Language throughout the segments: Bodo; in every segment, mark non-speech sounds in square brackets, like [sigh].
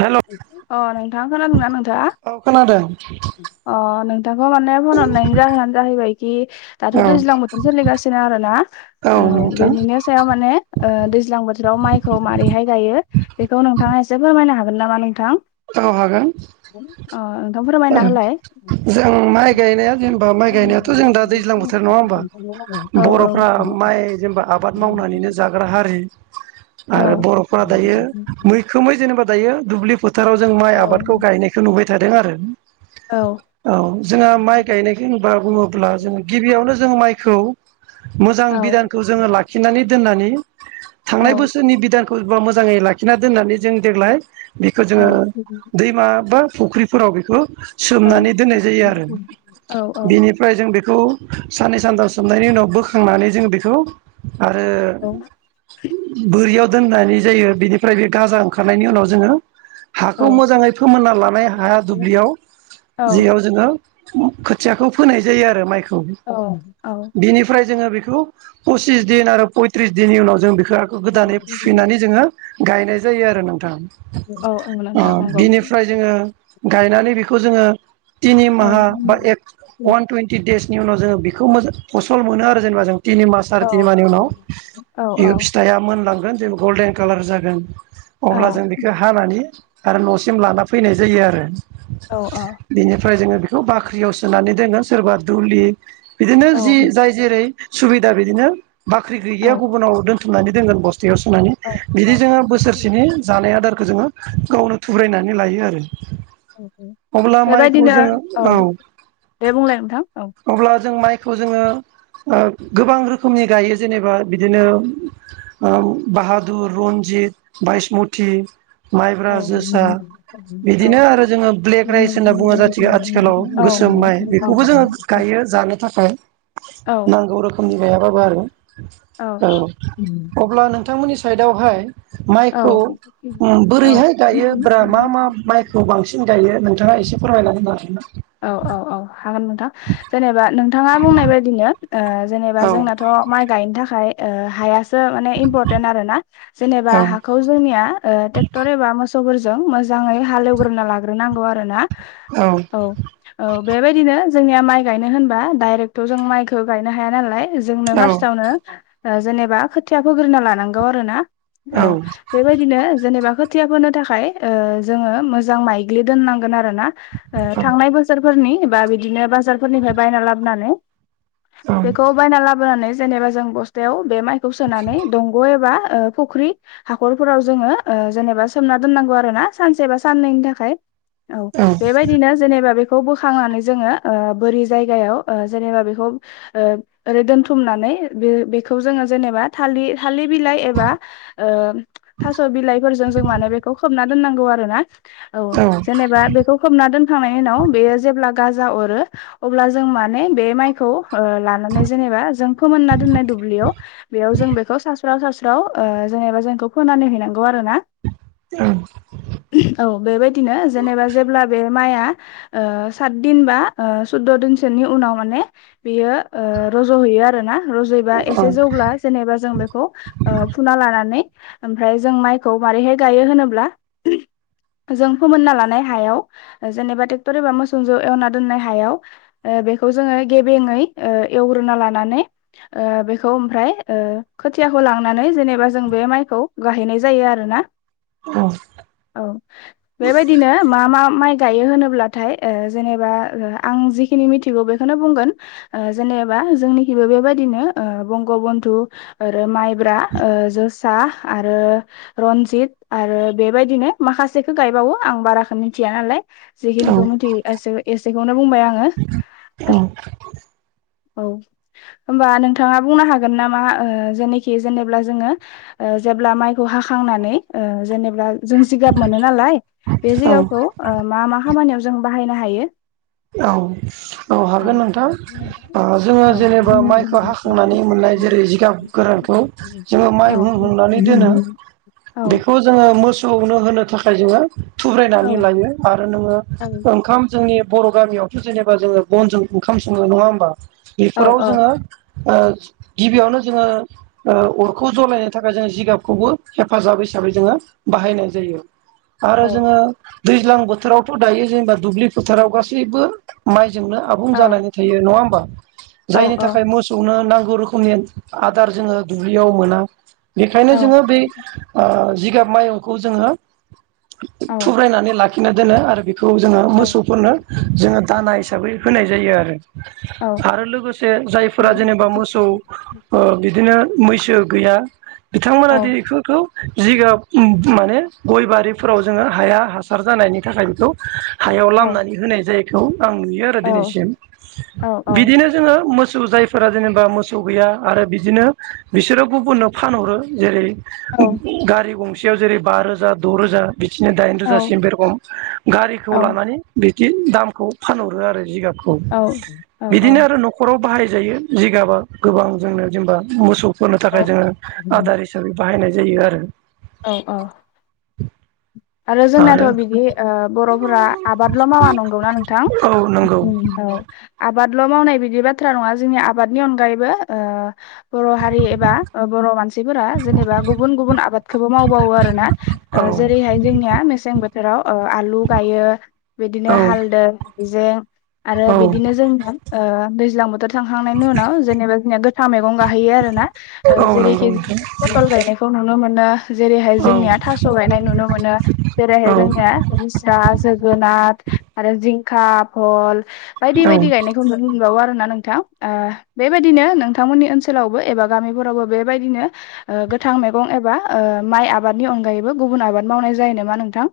हेल' अ नोंथांङा खोनादों ना? नोंथां औ खोनादों अ नों दाखौ माने फन हरनायनायनि जाहोनानो जाहैबायखि [unintelligible] दाथ' औ दैज्लां बोथोर सोलिगासिनो आरोना औ बेनिनि सायाव माने दैज्लां बोथोर बोथोराव माइखौ माबैहाय गायो बेखौ नोंथाङा एसे फोरमायनो हागोन नामा नोंथां? औ हागोन। अ नोंथां ओ फोरमायना होलाय। जों माइ गायनाया जेनेबा माइ गायनायाथ' जों दा दैज्लां बोथोराव। नङा होमबा औ औ बर'फ्रा माइ जेनेबा आबाद मावनानैनो जाग्रा हारि। आरो बर'फोरा दायो मैखोमै जेनेबा- दायो दुब्लि फोथाराव जों माइ औ आबादखौ गायनायखौ नुबाय थादों आरो। औ औ जोंहा माइ गायनायखौ होनबा बुङोब्ला जो गिबियावनो जों माइ मोजां बिधानखौ जोङो लाखिनानै दोननानै औ थांनाय बोसोरनि बिधानखौ [unintelligible] मोजाङै लाखिना दोननानै जों देग्लाय बेखौ औ जोङो औ दैमा बा फुख्रिफोराव बेखौ औ सोमनानै दोननाय जायो आरो औ औ बेनिफ्राय जों बे। बेखौ साननै सानथाम सोमनायनि उनाव बोखांनानै जों बेखौ। आरो औ बोरियाव दोननानै जायो बिनिफ्राय बे गाजा ओंखारनायनि उनाव जोङो। औ हाखौ मोजाङै फोमोनना लानाय हाया दुब्लियाव औ जेयाव जोङो। खोथियाखौ फोनाय जायो आरो माइखौ औ औ बिनिफ्राय जोङो बे। बेखौ पसिस दिन आरो पयथ्रिस दिननि उनाव जों बेखौ गोदानै फुफिनानै जोङो। गायनाय जायो आरो नोंथां औ नोंथां नंगौ बिनिफ्राय जोङो गायनानै बेखौ जोङो थिनि औ माहा बा एक अवान टुइन्टि देस। बिनि उनाव जोङो बेखौ फसल मोनो आरो जेनेबा जों। तिनि मास औ साराय तिनिमानि उनाव औ बेयो फिथाइआ मोनलांगोन बे गल्डेन कालार जागोन। औ अब्ला जों बेखौ हानानै आरो न'सिम लाना फैनाय जायो आरो औ औ ओमफ्राय जोङो बेखौ बाख्रियाव सोनानै दोङो सोरबा दुलि बिदिनो औ जि जाय जेरै- सुबिदा बिदिनो बाख्रि गैयैया गुबुनाव दोन्थुमनानै दोनगोन बस्थ फथयाव सोनानै औ बिदि जोङो बोसोरसेनि जानाय आदारखौ जोङो गावनो थुब्रायनानै लायो आरो [unintelligible] अब्ला माइखौ जोङो औ दे बुंलाय नोंथां औ। बेखौ जोङो। ओ गोबां रोखोमनि गायो जेनेबा बिदिनो बाहादुर रनजि जित बायसमथि माइब्रा, औ जोसा औ बिदिनो आरो जोङो ब्लेक राइस होनना बुङो जाथि आथिखालाव गोसो सोम माइ बेखौबो जोङो गायो जानो थाखाय। नांगौ रोखोमनि गायाबाबो आरो औ अब्ला नोंथांमोननि साइदावहाय औ माइखौ अम औ बोरैहाय गायो ब्रा मा औ -मा माइखौ बांसिन गायो नोंथाङा एसे फोरमायना होनो हागोन ना? औ -औ -औ हागोन नोंथां जेनेबा नोंथाङा बुंनाय बायदिनो ओ जेनेबा औ जोंनाथ' माइ गायनो थाखाय हाया फोरो माने इमफरटेन आरो ना जेनेबा औ हाखौ जोंनिया ट्रेक्टर एबा मोसौ फोरजों मोजाङै हालेवग्रोना लाग्रोनांगौ आरो ना। औ औ- औ बेबायदिनो जोंनिया माइ गायनो होनबा डाइरेक्टथ' जों माइखौ गायनो हाया नालाय जोंनो औ फार्स्टावनो जेनेबा खोथिया फोग्रोना लानांगौ आरो ना। औ बेबायदिनो जेनेबा खोथिया फोनो थाखाय ऐ जोङो मोजां माइग्लि दोननांगोन आरो ना। ओ थांनाय बोसोरफोरनि बा बिदिनो बाजार फोरनिफ्राय बायना लाबोनानै औ बेखौ बायना लाबोनानै जेनेबा जों बस्थायाव बे माइखौ सोनानै दंग' एबा ओ फुख्रि हाखरफोराव जोङो ओ जेनेबा सोमना दोननांगौ आरो ना सानसेबा साननैनि थाखाय। औ बेबायदि जेनेबा बेखौ बोखांनानै जोङो ओ बोरि जायगायाव ओ जेनेबा बेखौ ओ ओरै दोनथुमनानै बे बेखौ जोङो जेनेबा थालिर थालिर बिलाइ एबा ओ थास' बिलाइ फोरजों जों माने बेखौ खोबना दोननांगौ आरो ना औ जेनेबा बेखौ होखांनायनि उनाव बेयो जेब्ला गाजा अरो अब्ला जों माने बे माइखौ ओ लानानै जेनेबा जों फोमोनना दोननाय दुब्लियाव बेयाव जों बेखौ सा स्राव -साास्राव जेनेबा जों बेखौ फोननानै हैनांगौ आरो ना। औ औ बेबायदिनो जेनेबा जेब्ला बे माइआ साथदिन बा सुददो दिनसोनि उनाव माने बियो ओ रज'हैयो आरो ना रज'बा एसे जौब्ला जेनेबा जों बेखौ फुना लानानै ओमफ्राय जों माइखौ मारैहाय गायो होनोब्ला जों फोमोनना लानाय हायाव जेनेबा ट्रेक्टर एबा मोसौ जों एवना दोननाय हायाव ओ बेखौ जोङो गेबेङै एवग्रोनना लानानै ओ बेखौ ओमफ्राय ओ खोथियाखौ लांनानै जेनेबा जों बे माइ खौ गायहैनाय जायो आरोना औ बेबायदिनो मा मा माइ गायो होनोबाथाय जेनेबा आं जेखिनि मिनथिगौ बेखौनो बुंगोन ओ जेने बा जोंनिखिबो बेबायदिनो बंग बन्धु आरो माइब्रा ओ जोसा आरो रन्जित आरो बेबायदिनो माखासेखौ गायबावो आं बारखौ मिथिया नालाय। जेखिनिखौ मिथियो एसे- एसेखौनो बुंबाय आङो। औ औ होमबा नोंथाङा बुंनो हागोन नामा जेनाखि जेनेब्ला जोङो जेब्ला माइखौ हाखांनानै जेनेबा बा जों जिगाब मोनो नालाय बे औ औ जिगाबखौ ओ मा मा खामानियाव जों बाहायनो हायो? [inaudible] औ -औ हागोन नोंथां ओ जोङो औ जेनेबा माइखौ हाखांनानै मोननाय जेरै जिगाब गोरानखौ जोङो माइ हुं हुंनानै दोनो। बेखौ जोङो मोसौवनो होनो थाखाय जोङो थुब्रायनानै लायो आरो नोङो ओंखाम जोंनि बर' गामियावथ' जेनेबा जोङो बनजों ओंखाम सङो नङा होमबा औ बेफोराव जोङो ओ गिबियावनो जोङो अरखौ जलायनो थाखाय जोङो जिगाबखौबो हेफाजाब हिसाबै जोङो बाहायनाय जायो। आरो जोङो दैज्लां बोथोरावथ' दायो जेनेबा दुब्लि फोथाराव गासैबो माइ जोंनो आबुं औ जानानै थायो नंङा होनबा? औ जायनि थाखाय मोसौनो नांगौ रोखोमनि आदार जोङो दुब्लियाव मोना बेनिखायनो औ जोङो बै जिगाब माइहुंखौ जोङो थुब्रायनानै लाखिना दोनो आरो बेखौ जोङो मोसौ फोरनो जोङो दाना हिसाबै होनाय जायो आरो। औ आरो लोगोसे जायफोरा जेनेबा मोसौ ओ बिदिनो मैसो गैया बिथांमोना दिनै थु-थु जिगाब माने गय बारिफोराव जोङो हाया हासार जानायनि थाखाय बेखौ हायाव लामना जायखौ आं नुयो आरो औ दिनैसिम बिदिनो जोङो मोसौ जाय फोरा जेनेबा मोसौ गैया आरो बिदिनो बिसोरो गुबुननो फानहरो जेरै औ गारि गंसेयाव जेरै- बा रोजा द' रोजा। बिदिनो दाइन औ रोजा' सिम बे रखम गारिखौ औ लानानै बिदि दामखौ फानहरो आरो जिगाब खौ। औ औ बिदिनो आरो न'खराव बाहायजायो जिगाबा गोबां जोंनो जेनेबा मोसौ होननो औ थाखाय जोङो आदार हिसाबै बाहायनाय जायो आरो। औ औ। आरो जोंनाथ' बिदि ओ बर'फोरा आबादल' मावा नंगौना नोंथां औ नंगौ ओम औ आ आबादल' मावनाय बिदि बाथ्रा नङा जोंनि आबादनि अनगायैबो ओ बर' हारि एबा बर' मानफोरा जेनबा गुबुन गुब खौबो मावबावो आरोना औ जेरै'हाय जोंनिया मेसें बोथोराव ओ आलु गायो बिदिनो हालदै हायजें आरो औ बिदिनो जों ओ थांहांनायनि उनाव जेनेबा जोंनिया गोथां मैं गाहैयो आरो ना औ नंगौ जेरै'खि नोंथां पतल गायनायखौ नुनो मोनो जेरैहाय जोंनिया थास' गायनाय नुनो मोनो जेरैहाय औ जोंनिया रिसा जोगोनाथ आरो जिंखा बहल बायदि औ बायदि गायनायखौ नुनो मोनबावो आरो ना नोंथां ओ बेबायदिनो नोंथांमोननि ओनसोलावबो एबा गामिफोरावबो बेबायदिनो ओ गोथां थां मैगं एबा माइ ओ आबादनि अनगायैबो गुबुन आबाद मावनाय जायो नामा नोंथां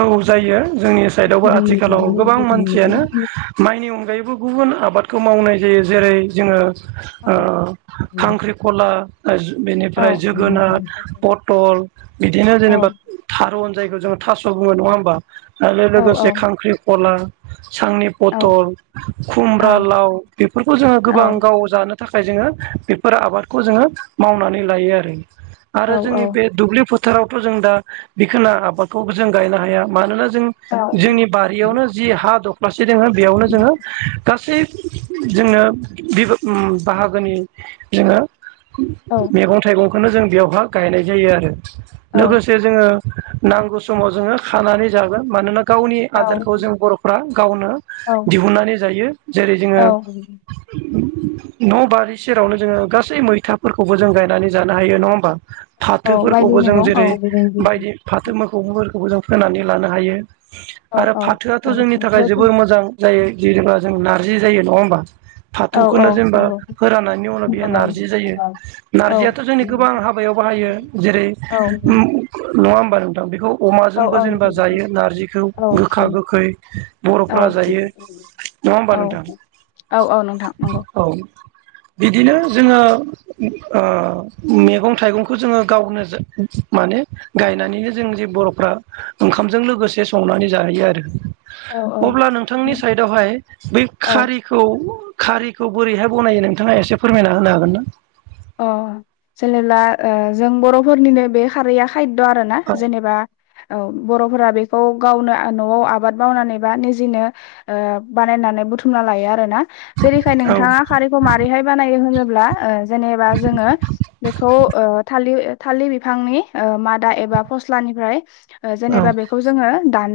औ जायो जोंनि साइदावबो आथिखालाव गोबां मानसियानो माइनि अनगायैबो गुबुन गुब गुबुन आबाद'खौ मावनाय जायो जेरै जोङो ओ औ खांख्रिखला औ बेनिफ्राय जोगोनार पटल बिदिनो औ जेनेबा थारुन जायखौ जोङो थास' बुङो नङा होमबा आरो औ लोगोसे खांख्रि खला [inaudible] थाखाय औ औ जोङो बेफोर आबादखौ जोङो मावनानै लायो आरो औ आरो जोंनि बे दुब्लि फोथारावथ' जों दा बिखिना आबाद खौबो जों गायनो हाया मानोना जों औ जोंनि बारियावनो जि हा दं जेदेमहा बेयावनो जोङो गासै जोङो [unintelligible] ओम बाहागोनि जोङो [inaudible] नांगौ समाव जोङो खानानै जागोन मानोना गावनि औ आदारखौ जों बर'फ्रा गावनो औ दिहुननानै जायो जेरै जोङो औ [inaudible] न' बारि सेरावनो जोङो गासै मैथाफोरखौबो जों गायनानै जानो हायो नङा होमबा औ बायदि फाथोफोरखौबो जों मैगं औ जेरै बायदि फाथो मा फोरखौबो जों फोनानै लानो हायो औ आरो फाथोआथ' औ जोंनि थाखाय नंगौ जोबोर मोजां जायै जे जोंहा जों नारजि जायो नङा होमबा औ औ फाथौखौनो जेनेबा औ फोरनि उनाव बेयो नारजि जायो नारजियाथ' जोंनि गोबां हाबाय याव बाहायो जेरै' ओम नं औ अमाजोंबो जेनोबा जायो नार्जिखौ गोखा गोखै बर'फ्रा जायो नङा होमबा औ नोंथां औ औ नोंथां नंगौ औ बिदिनो जोङो ओ मेगं थाइगंखौ जोङो गावनो जा माने गायनानैनो जों जे बरफ्रा ओंखामजों लोगोसे संनानै जाहैयो आरो औ अब्ला नोंथांनि साइदावहाय बै औ खारिखौ खारिखौ बोरैहाय बनायो नोंथाङा एसे फोरमायना होनो हागोन ना अ जेनेबा ओ जों बरफोरनिनो बे खारैया खाय्द आरो ना औ जेनेबा औ बरफोरा बेखौ गावनो नआव आबाद मावनानै बा निजिनो ओ बानायनानै बुथुमना लायो आरो ना जेरैखाय औ नोंथाङा खारैखौ मारैहाय बानायो होनोब्ला ओ जेनेबा जोङो बेखौ ओ था लिर थालिर बिफांनि ओ मादा एबा फसलानिफ्राय ओ औ जेनेबा बेखो जोङो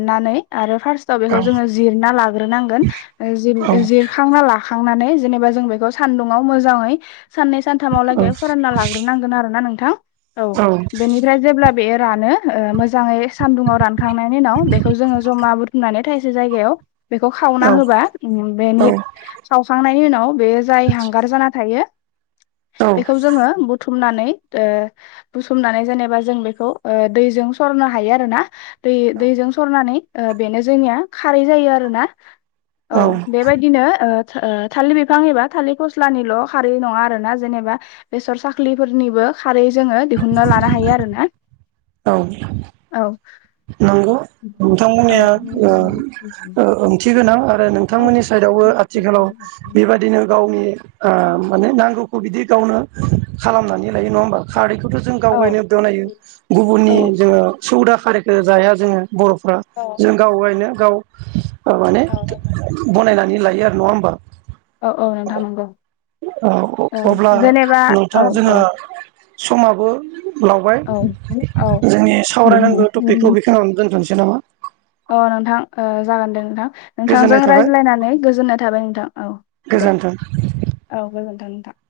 नानै आरो फार्स्टआव बेखौ जोङो जिरना लाग्रोनांगोन ओ औ जिर जिरखांना लाखां नानै जेनेबा जों बेखौ सानदुङाव मोजाङै साननै सानथामावलागै फोरानना लाग्रोनांगोन आरो ना नोंथां औ बेनिफ्राय जेब्ला बेयो रानो ओ मोजाङै सान्दुङाव रानखांनायनि उनाव बेखौ जोङो जमा बुथुमनानै थाय- से जायगायाव बेखौ खखवना औ होबा बेनि खावखांनायनि उनाव बेयो जाय हांगार जाना थायो औ बेखौ जोङो बुथु- मनानै ओ बुथुमनानै जेनेबा जों बेखौ दैजों सरनो हायो आरो ना दै दैजों सरनानै ओ बेनो जोंनिया खारै जायो आरो ना औ बेबायदिनो ओ ओ थालिर बिफां एबा थालिर फस्लानिल खारै नङा आरोना जेनेबा बेसर साख्लिफोरनिबो खारै जोङो दिहुनना लानो हायो आरोना औ औ नंगौ औ नोंथांमोननिया ओ ओंथि गोनां आरो नोंथांमोननि साइडआवबो आथिखालाव बेबायदिनो गावनि ओ माने नांगौखौ बिदि गावनो खालामनानै लायो नङा होमबा खारैखौ थ जों औ गावगायनो दनायो गुबुननि जोङो सौदा खारैखौ जाया जोङो बरफ्रा औ जों गावायनो गाव माने औ बनायनानै लायो आरो नङा औ औ नोंथां नंगौ औ जेनेबा औ औ होमबा [inaudible] समाबो लावबाय औ औ जोंनि सावरायनांगौ ट- पिकखौ बेखिनियावनो दोनथनोसै नामा अ नोंथां ओ जागोन दे नोंथां नोंथांजों गोजोननाय थाबाय रायज्लायनानै गोजोननाय थाबाय नोंथां औ दे गोजोन्थों औ गोजोनथों थां